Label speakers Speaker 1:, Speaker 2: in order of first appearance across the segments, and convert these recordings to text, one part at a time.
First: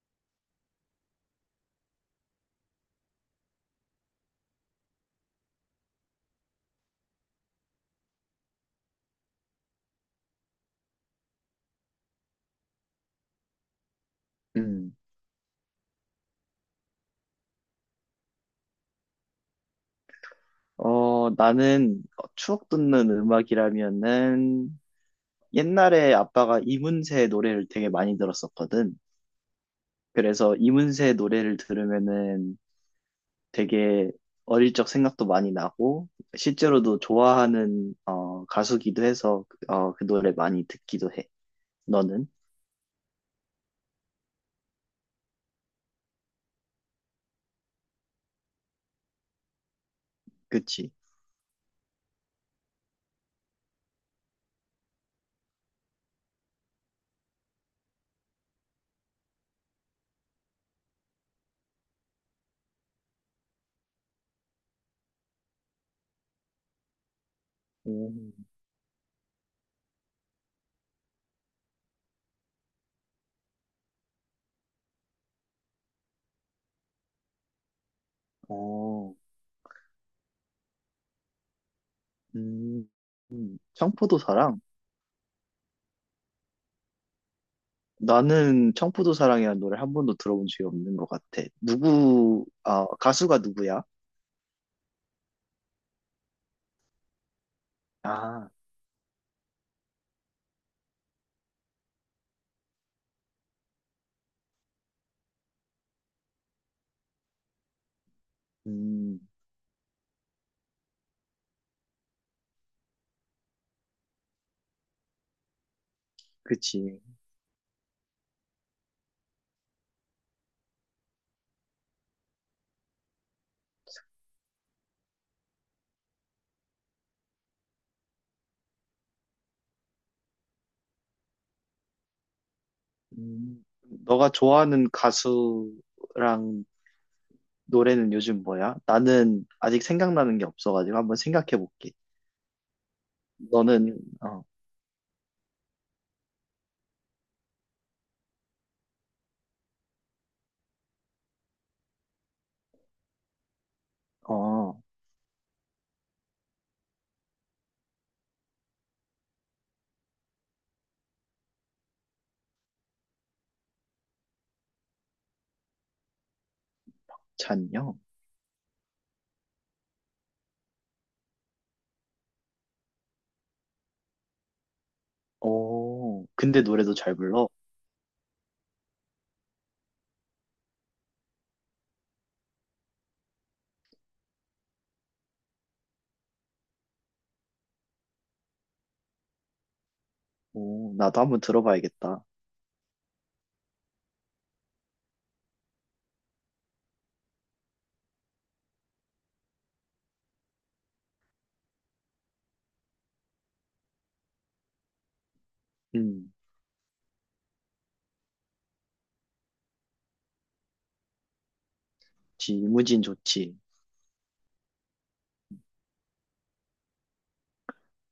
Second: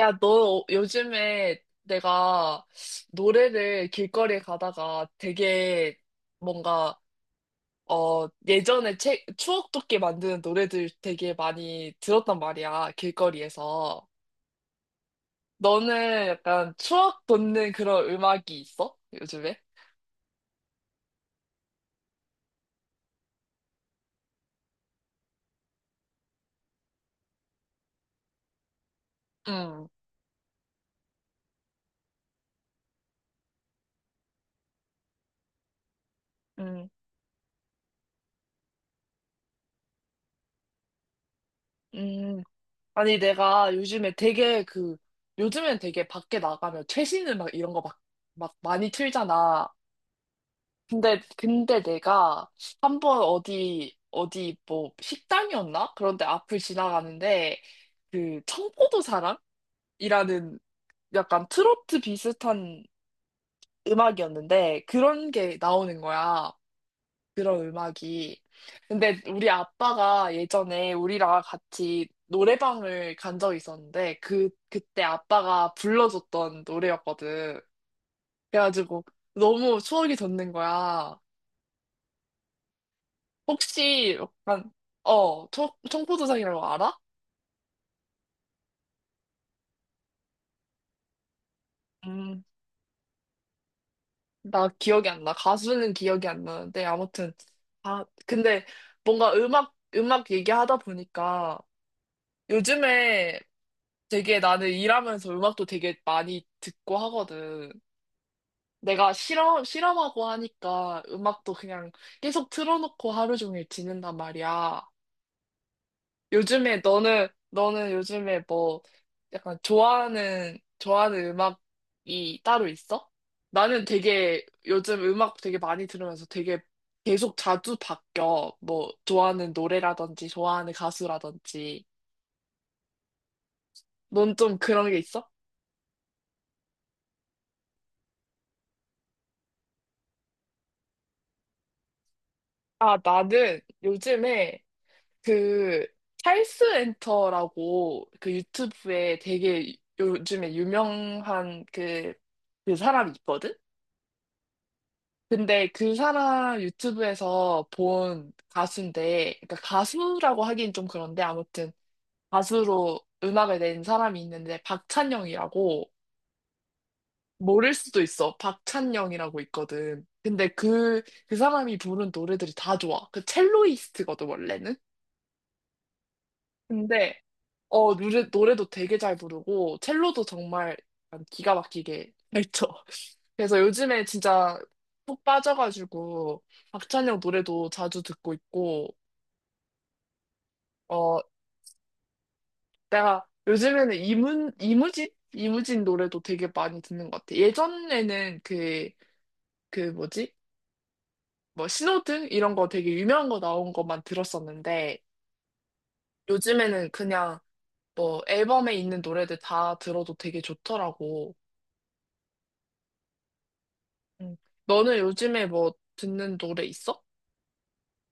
Speaker 1: 야, 너 요즘에 내가 노래를 길거리에 가다가 되게 뭔가, 예전에 책, 추억 돋게 만드는 노래들 되게 많이 들었단 말이야, 길거리에서.
Speaker 2: 음.
Speaker 1: 너는 약간 추억 돋는 그런 음악이 있어? 요즘에?
Speaker 2: 나는 추억 돋는 음악이라면은 옛날에 아빠가 이문세 노래를 되게 많이 들었었거든.
Speaker 1: 응,
Speaker 2: 그래서 이문세 노래를 들으면은 되게 어릴 적 생각도 많이 나고
Speaker 1: 응,
Speaker 2: 실제로도 좋아하는 가수기도 해서 그 노래 많이 듣기도 해. 너는?
Speaker 1: 응. 아니, 내가 요즘에 되게 요즘엔 되게 밖에 나가면 최신 음악 이런 거 막, 막 많이 틀잖아.
Speaker 2: 그치?
Speaker 1: 근데 내가 한번 어디, 어디 뭐 식당이었나? 그런데 앞을 지나가는데 그 청포도 사랑이라는 약간 트로트 비슷한 음악이었는데 그런 게 나오는 거야. 그런
Speaker 2: 음.
Speaker 1: 음악이. 근데 우리 아빠가 예전에 우리랑 같이 노래방을 간 적이 있었는데 그, 그때 아빠가 불러줬던 노래였거든. 그래가지고
Speaker 2: 어,
Speaker 1: 너무 추억이 돋는 거야.
Speaker 2: 음,
Speaker 1: 혹시
Speaker 2: 청포도사랑?
Speaker 1: 약간 어 청, 청포도상이라고 알아?
Speaker 2: 나는 청포도 사랑이라는 노래 한 번도 들어본 적이 없는 것 같아.
Speaker 1: 음,
Speaker 2: 누구, 아, 가수가 누구야?
Speaker 1: 나 기억이 안 나. 가수는 기억이 안 나는데 아무튼 아
Speaker 2: 아,
Speaker 1: 근데 뭔가 음악 얘기하다 보니까 요즘에 되게 나는 일하면서 음악도 되게 많이 듣고 하거든. 내가
Speaker 2: 음,
Speaker 1: 실험하고 하니까 음악도 그냥 계속 틀어놓고 하루 종일 지낸단 말이야. 요즘에
Speaker 2: 그치.
Speaker 1: 너는 요즘에 뭐 약간 좋아하는 음악이 따로 있어? 나는 되게 요즘 음악 되게 많이 들으면서 되게 계속 자주 바뀌어. 뭐 좋아하는 노래라든지 좋아하는 가수라든지.
Speaker 2: 음, 너가
Speaker 1: 넌 좀
Speaker 2: 좋아하는
Speaker 1: 그런 게 있어?
Speaker 2: 가수랑 노래는 요즘 뭐야? 나는 아직 생각나는 게 없어가지고 한번 생각해 볼게.
Speaker 1: 아, 나는
Speaker 2: 너는, 어,
Speaker 1: 요즘에 그 찰스 엔터라고 그 유튜브에 되게 요즘에 유명한 그 사람이 있거든?
Speaker 2: 어,
Speaker 1: 근데 그 사람 유튜브에서 본 가수인데, 그러니까 가수라고 하긴 좀 그런데 아무튼 가수로 음악을 낸 사람이 있는데 박찬영이라고 모를
Speaker 2: 잔요?
Speaker 1: 수도 있어. 박찬영이라고 있거든. 근데 그, 그 사람이 부른 노래들이 다 좋아. 그 첼로이스트거든, 원래는.
Speaker 2: 오, 근데 노래도 잘
Speaker 1: 근데,
Speaker 2: 불러?
Speaker 1: 어, 노래도 되게 잘 부르고, 첼로도 정말 약간 기가 막히게 잘 쳐. 그래서 요즘에 진짜 푹 빠져가지고, 박찬영 노래도 자주 듣고 있고,
Speaker 2: 오,
Speaker 1: 어,
Speaker 2: 나도 한번 들어봐야겠다.
Speaker 1: 내가 요즘에는 이문, 이무진? 이무진 노래도 되게 많이 듣는 것 같아. 예전에는 그, 그 뭐지? 뭐 신호등? 이런 거 되게 유명한 거 나온 것만 들었었는데
Speaker 2: 음,
Speaker 1: 요즘에는 그냥 뭐 앨범에 있는 노래들 다 들어도 되게 좋더라고.
Speaker 2: 지무진 이 좋지.
Speaker 1: 응. 너는 요즘에 뭐 듣는 노래 있어?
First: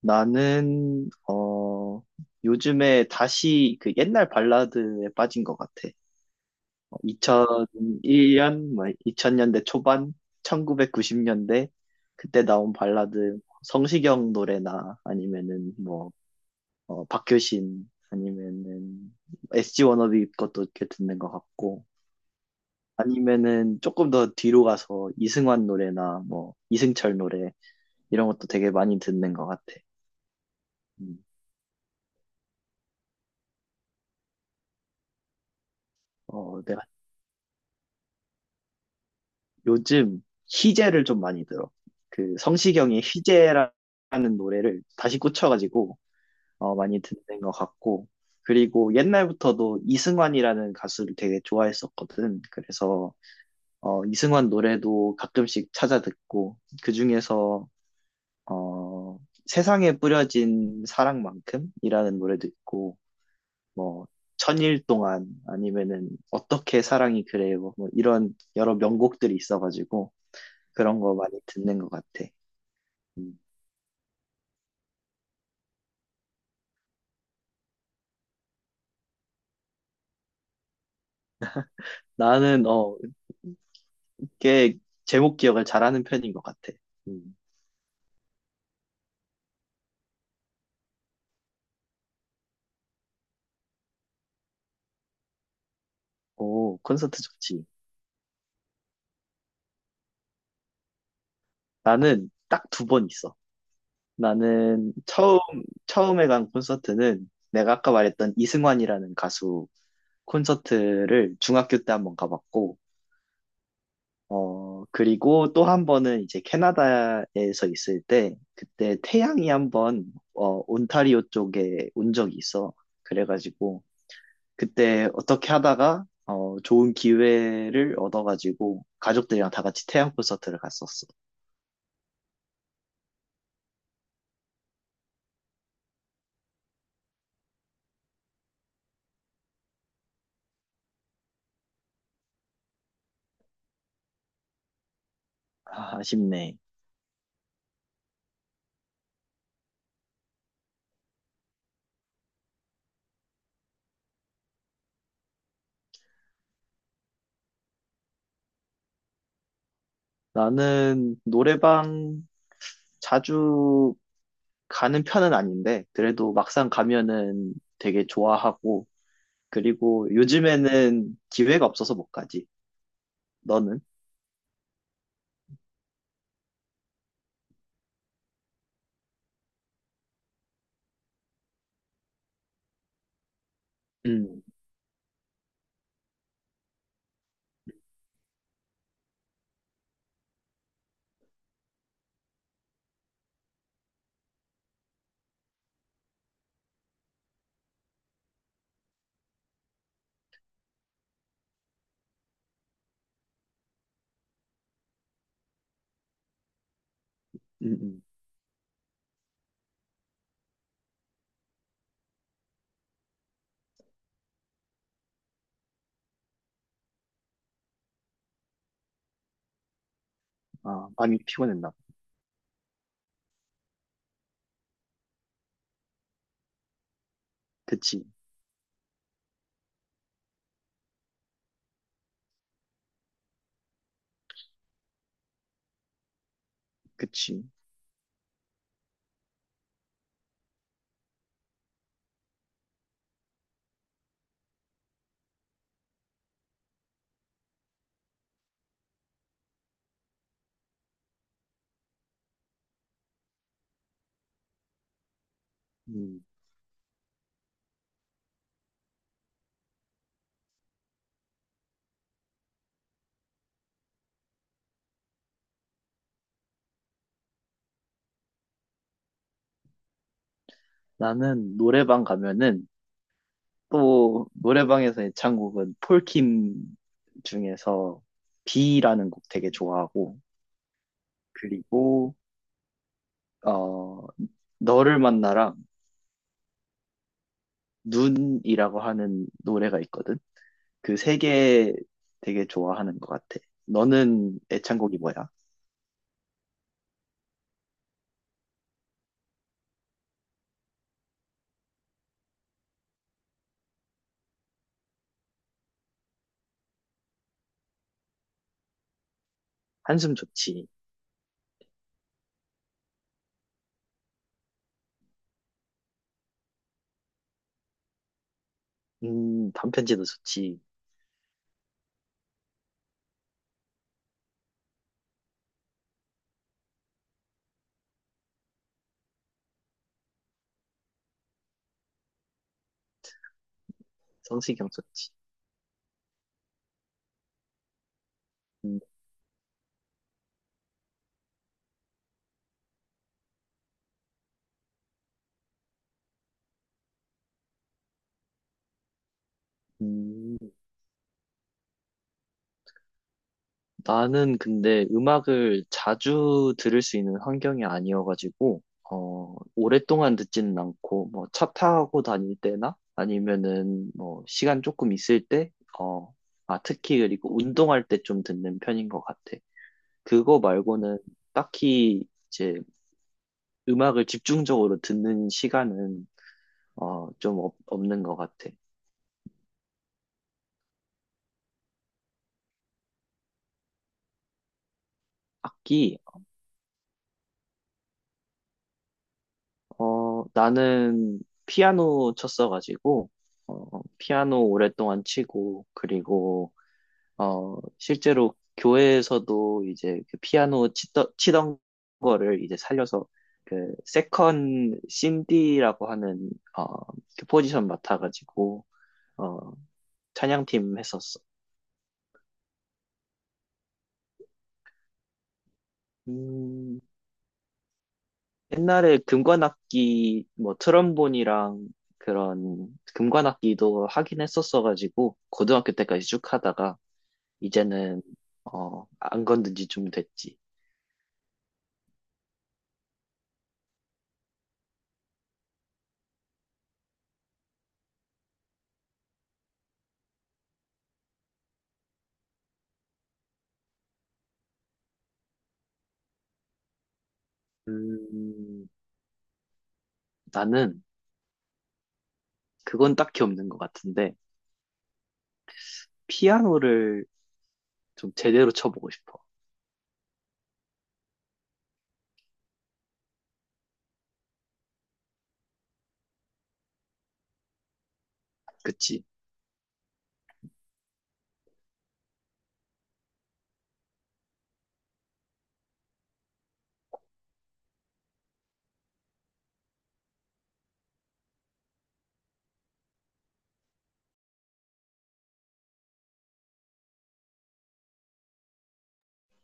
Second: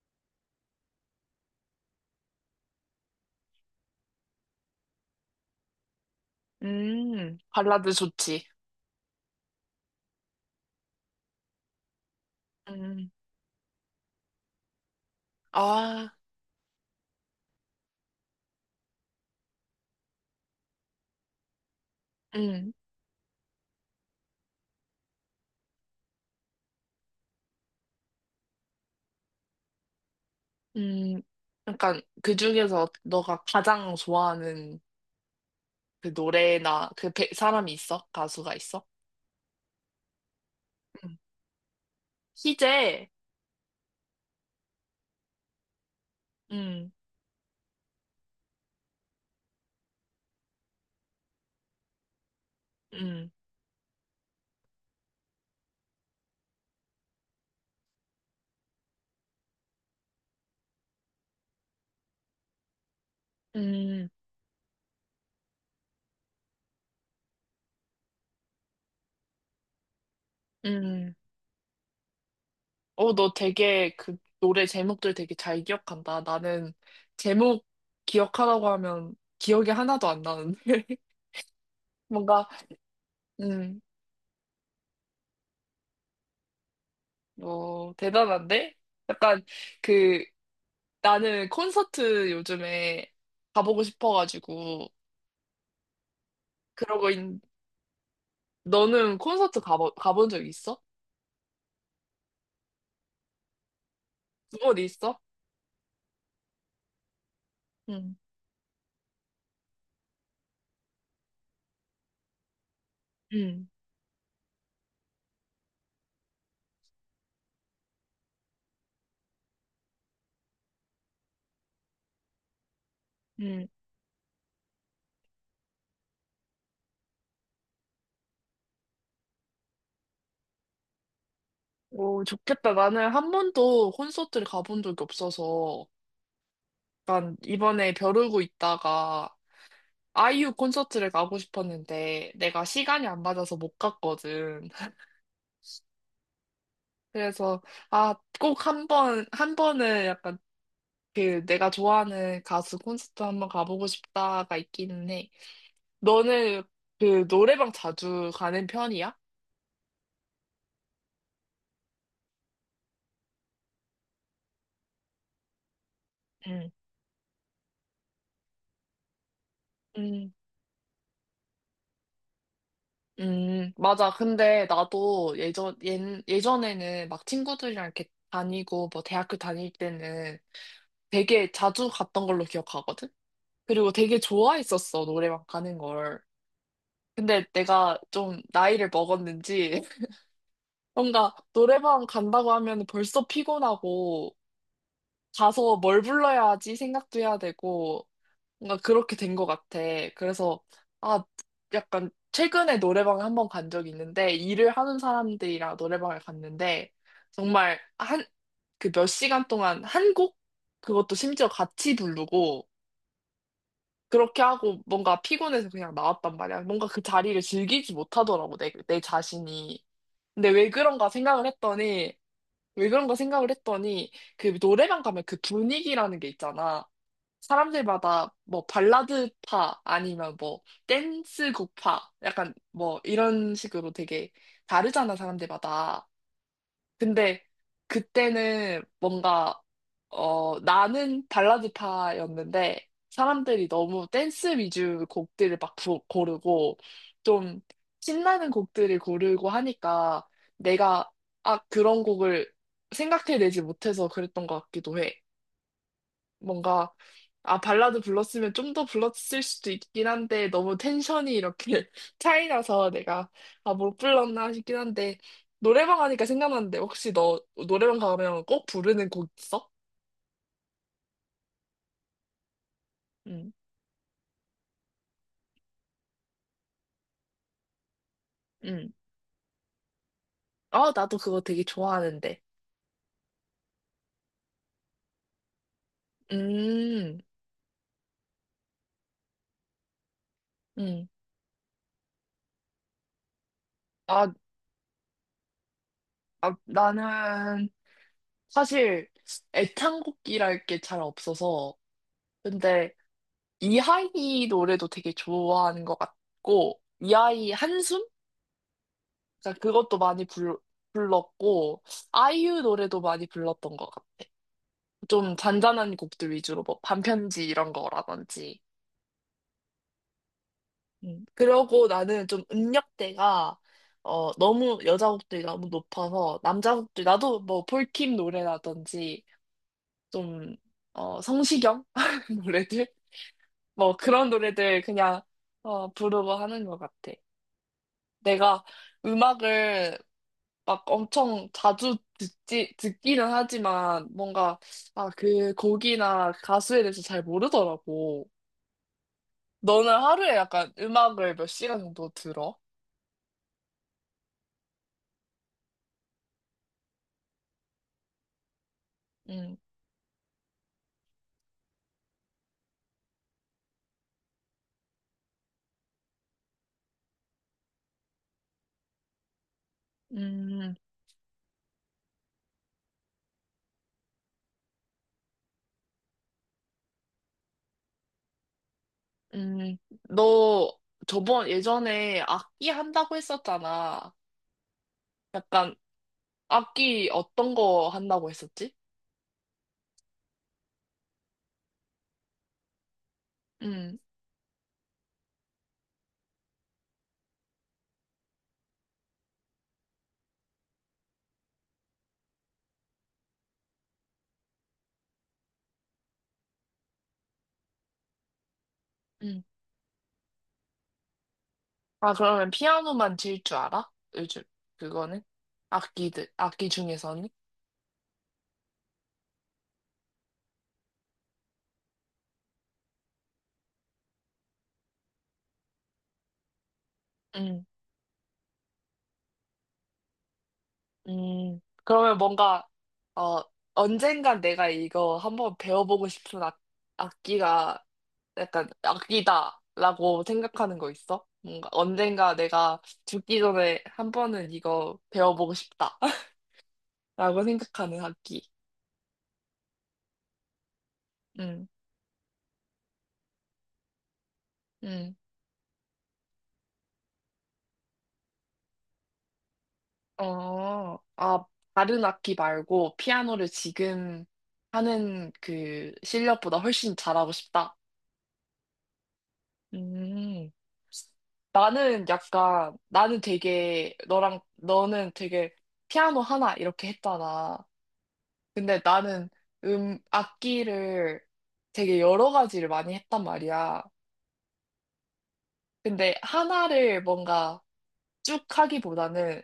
Speaker 2: 나는, 어, 요즘에 다시 그 옛날 발라드에 빠진 것 같아.
Speaker 1: 발라드 좋지.
Speaker 2: 2001년, 2000년대 초반, 1990년대, 그때 나온
Speaker 1: 음,
Speaker 2: 발라드, 성시경 노래나 아니면은
Speaker 1: 아,
Speaker 2: 박효신, 아니면은 SG 워너비 것도 이렇게 듣는 것 같고,
Speaker 1: 음,
Speaker 2: 아니면은 조금 더 뒤로 가서 이승환 노래나 뭐, 이승철 노래, 이런 것도 되게 많이 듣는 것 같아. 음.
Speaker 1: 음. 약간 그 중에서 너가 가장 좋아하는 그
Speaker 2: 어, 내가
Speaker 1: 노래나 그 배- 사람이 있어? 가수가 있어?
Speaker 2: 요즘 희재를
Speaker 1: 응.
Speaker 2: 좀 많이 들어. 그 성시경의
Speaker 1: 희재.
Speaker 2: 희재라는 노래를 다시 꽂혀가지고 많이
Speaker 1: 응
Speaker 2: 듣는 것 같고. 그리고 옛날부터도 이승환이라는 가수를 되게 좋아했었거든. 그래서
Speaker 1: 응
Speaker 2: 이승환 노래도 가끔씩 찾아 듣고 그중에서 어, 세상에 뿌려진 사랑만큼이라는 노래도 있고 뭐
Speaker 1: 응
Speaker 2: 천일 동안 아니면은 어떻게 사랑이 그래요 뭐 이런 여러 명곡들이 있어가지고 그런
Speaker 1: 응
Speaker 2: 거 많이 듣는 것 같아.
Speaker 1: 어, 너
Speaker 2: 음.
Speaker 1: 되게 그 노래 제목들 되게 잘 기억한다. 나는 제목 기억하라고 하면 기억이 하나도 안 나는데. 뭔가,
Speaker 2: 나는, 어,
Speaker 1: 음,
Speaker 2: 꽤 제목 기억을 잘하는 편인 것 같아. 음.
Speaker 1: 어, 대단한데? 약간 그 나는 콘서트 요즘에 가보고 싶어가지고
Speaker 2: 오,
Speaker 1: 그러고 있,
Speaker 2: 콘서트 좋지.
Speaker 1: 너는 콘서트 가보, 가본 적 있어?
Speaker 2: 나는 딱 두 번 있어.
Speaker 1: 두 번
Speaker 2: 나는
Speaker 1: 있어?
Speaker 2: 처음, 처음에 간 콘서트는 내가 아까
Speaker 1: 응,
Speaker 2: 말했던 이승환이라는 가수 콘서트를 중학교 때 한번 가봤고,
Speaker 1: 응,
Speaker 2: 그리고 또 한 번은 이제 캐나다에서 있을 때, 그때 태양이 한 번, 온타리오 쪽에 온 적이 있어.
Speaker 1: 응.
Speaker 2: 그래가지고, 그때 어떻게 하다가 좋은 기회를 얻어가지고 가족들이랑 다 같이 태양 콘서트를 갔었어.
Speaker 1: 오, 좋겠다. 나는 한 번도 콘서트를 가본 적이 없어서, 난 이번에 벼르고 있다가 아이유 콘서트를 가고 싶었는데, 내가 시간이 안 맞아서 못 갔거든.
Speaker 2: 아, 아쉽네.
Speaker 1: 그래서, 아, 꼭 한 번, 한 번은 약간 그 내가 좋아하는 가수 콘서트 한번 가보고 싶다가 있기는 해. 너는 그 노래방 자주 가는 편이야?
Speaker 2: 나는 노래방 자주 가는 편은 아닌데 그래도 막상 가면은 되게 좋아하고 그리고
Speaker 1: 응.
Speaker 2: 요즘에는 기회가 없어서 못 가지. 너는?
Speaker 1: 맞아. 근데 나도 예전, 예, 예전에는 막 친구들이랑 이렇게 다니고 뭐 대학교 다닐 때는 되게 자주 갔던 걸로 기억하거든? 그리고 되게
Speaker 2: 음,
Speaker 1: 좋아했었어, 노래방 가는 걸. 근데 내가 좀 나이를 먹었는지 뭔가 노래방 간다고 하면 벌써 피곤하고 가서 뭘 불러야 하지 생각도 해야 되고 뭔가 그렇게 된 것 같아. 그래서, 아, 약간, 최근에 노래방에 한 번 간 적이 있는데, 일을 하는 사람들이랑 노래방을 갔는데,
Speaker 2: 음,
Speaker 1: 정말,
Speaker 2: 음.
Speaker 1: 한, 그 몇 시간 동안 한 곡? 그것도 심지어 같이 부르고, 그렇게 하고, 뭔가 피곤해서 그냥 나왔단 말이야. 뭔가 그 자리를 즐기지 못하더라고, 내, 내 자신이. 근데 왜
Speaker 2: 아,
Speaker 1: 그런가
Speaker 2: 많이
Speaker 1: 생각을
Speaker 2: 피곤했나 봐.
Speaker 1: 했더니, 왜 그런가 생각을 했더니, 그 노래방 가면 그 분위기라는 게 있잖아.
Speaker 2: 그치,
Speaker 1: 사람들마다 뭐 발라드파 아니면 뭐 댄스곡파 약간 뭐 이런 식으로 되게 다르잖아 사람들마다. 근데
Speaker 2: 그치.
Speaker 1: 그때는 뭔가 어 나는 발라드파였는데 사람들이 너무 댄스 위주 곡들을 막 부- 고르고 좀 신나는 곡들을 고르고 하니까 내가 아 그런 곡을 생각해내지 못해서 그랬던 것 같기도 해.
Speaker 2: 음.
Speaker 1: 뭔가 아 발라드 불렀으면 좀 더 불렀을 수도 있긴 한데 너무 텐션이 이렇게 차이 나서 내가 아 못 불렀나 싶긴 한데 노래방 하니까 생각났는데 혹시 너 노래방 가면 꼭 부르는 곡 있어?
Speaker 2: 나는 노래방 가면은
Speaker 1: 응,
Speaker 2: 또 노래방에서 애창곡은 폴킴 중에서
Speaker 1: 응.
Speaker 2: 비라는 곡 되게 좋아하고
Speaker 1: 아 나도 그거 되게
Speaker 2: 그리고
Speaker 1: 좋아하는데.
Speaker 2: 어 너를 만나랑
Speaker 1: 음,
Speaker 2: 눈이라고 하는 노래가 있거든. 그
Speaker 1: 음.
Speaker 2: 세 개 되게 좋아하는 것 같아.
Speaker 1: 아,
Speaker 2: 너는 애창곡이 뭐야?
Speaker 1: 아 나는 사실 애창곡이랄 게 잘 없어서 근데 이하이 노래도 되게 좋아하는 것 같고 이하이 한숨? 그러니까 그것도
Speaker 2: 한숨
Speaker 1: 많이 불,
Speaker 2: 좋지.
Speaker 1: 불렀고, 아이유 노래도 많이 불렀던 것 같아. 좀 잔잔한 곡들 위주로, 뭐, 반편지 이런 거라든지.
Speaker 2: 단편지도 좋지.
Speaker 1: 음. 그러고 나는 좀 음역대가, 어, 너무 여자 곡들이 너무 높아서, 남자 곡들, 나도 뭐, 폴킴 노래라든지, 좀, 어, 성시경 노래들? 뭐, 그런
Speaker 2: 성시경
Speaker 1: 노래들
Speaker 2: 좋지.
Speaker 1: 그냥, 어, 부르고 하는 것 같아. 내가
Speaker 2: 음,
Speaker 1: 음악을 막 엄청 자주 듣지, 듣기는 하지만 뭔가, 아, 그 곡이나 가수에 대해서 잘 모르더라고. 너는 하루에
Speaker 2: 음.
Speaker 1: 약간 음악을 몇 시간 정도 들어?
Speaker 2: 나는 근데 음악을 자주 들을 수 있는 환경이 아니어가지고,
Speaker 1: 음,
Speaker 2: 오랫동안 듣지는 않고, 뭐, 차 타고 다닐 때나, 아니면은, 뭐, 시간 조금 있을 때, 어, 특히 그리고 운동할 때 좀 듣는 편인 것 같아. 그거
Speaker 1: 음,
Speaker 2: 말고는 딱히 이제 음악을 집중적으로 듣는 시간은, 없는 것 같아.
Speaker 1: 음. 너 저번 예전에 악기 한다고 했었잖아. 약간
Speaker 2: 악기,
Speaker 1: 악기 어떤 거 한다고 했었지?
Speaker 2: 나는 피아노 쳤어가지고,
Speaker 1: 음,
Speaker 2: 피아노 오랫동안 치고, 그리고, 실제로 교회에서도 이제 그 치던 거를 이제 살려서 그 세컨 신디라고 하는, 어, 그 포지션 맡아가지고, 어,
Speaker 1: 음.
Speaker 2: 찬양팀 했었어.
Speaker 1: 아, 그러면 피아노만 칠 줄 알아? 요즘 그거는? 악기들, 악기
Speaker 2: 음,
Speaker 1: 중에서는?
Speaker 2: 옛날에 금관악기, 뭐 트럼본이랑 그런 금관악기도 하긴 했었어가지고, 고등학교 때까지 쭉 하다가, 이제는 안 건든 지 좀 됐지.
Speaker 1: 그러면 뭔가, 어, 언젠간 내가 이거 한번 배워보고 싶은 악, 악기가 약간 악기다라고 생각하는 거 있어? 뭔가 언젠가 내가 죽기 전에 한 번은 이거 배워보고 싶다라고 생각하는 악기.
Speaker 2: 음, 나는
Speaker 1: 음,
Speaker 2: 그건 딱히 없는 것 같은데
Speaker 1: 음.
Speaker 2: 피아노를 좀 제대로 쳐보고 싶어.
Speaker 1: 어, 아, 다른 악기 말고 피아노를 지금 하는 그 실력보다 훨씬 잘하고 싶다.
Speaker 2: 그치?
Speaker 1: 음. 나는 약간, 나는 되게, 너랑, 너는 되게 피아노 하나 이렇게 했잖아. 근데 나는 악기를 되게 여러 가지를 많이 했단 말이야. 근데 하나를 뭔가 쭉 하기보다는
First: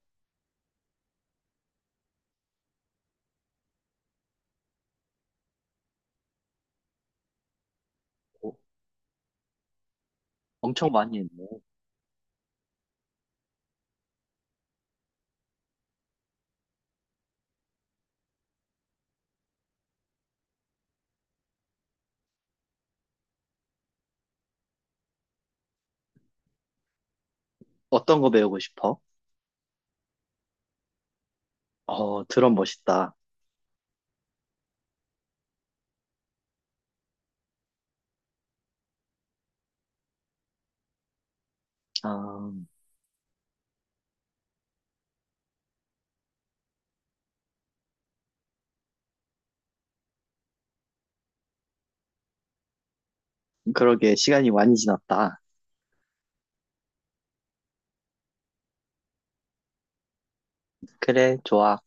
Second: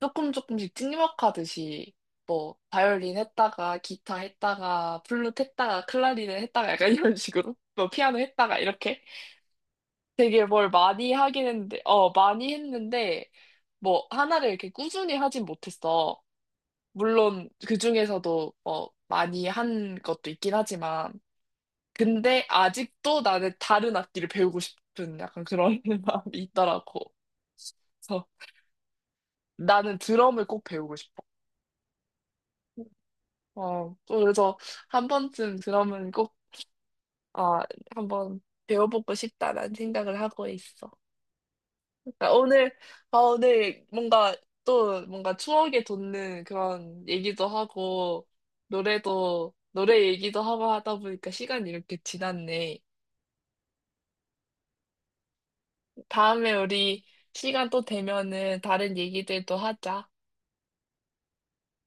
Speaker 1: 조금 조금씩 찍먹하듯이 뭐, 바이올린 했다가, 기타 했다가, 플룻 했다가, 클라리넷 했다가 약간 이런 식으로, 뭐, 피아노
Speaker 2: 오,
Speaker 1: 했다가 이렇게. 되게 뭘
Speaker 2: 엄청
Speaker 1: 많이
Speaker 2: 많이 했네.
Speaker 1: 하긴 했는데, 어, 많이 했는데, 뭐, 하나를 이렇게 꾸준히 하진 못했어. 물론, 그 중에서도, 어, 많이 한 것도 있긴 하지만, 근데 아직도 나는 다른 악기를 배우고 싶은 약간 그런 마음이 있더라고.
Speaker 2: 어떤
Speaker 1: 그래서
Speaker 2: 거 배우고 싶어?
Speaker 1: 나는 드럼을 꼭 배우고 싶어.
Speaker 2: 어, 드럼 멋있다.
Speaker 1: 어, 또 그래서 한 번쯤 드럼은 꼭, 아, 한번 배워보고 싶다라는 생각을 하고 있어. 아,
Speaker 2: 아,
Speaker 1: 오늘, 아, 오늘 뭔가 또 뭔가 추억에 돋는 그런 얘기도 하고, 노래도, 노래 얘기도 하고 하다 보니까 시간이 이렇게 지났네.
Speaker 2: 그러게 시간이 많이 지났다.
Speaker 1: 다음에 우리 시간 또 되면은 다른 얘기들도 하자.
Speaker 2: 그래, 좋아.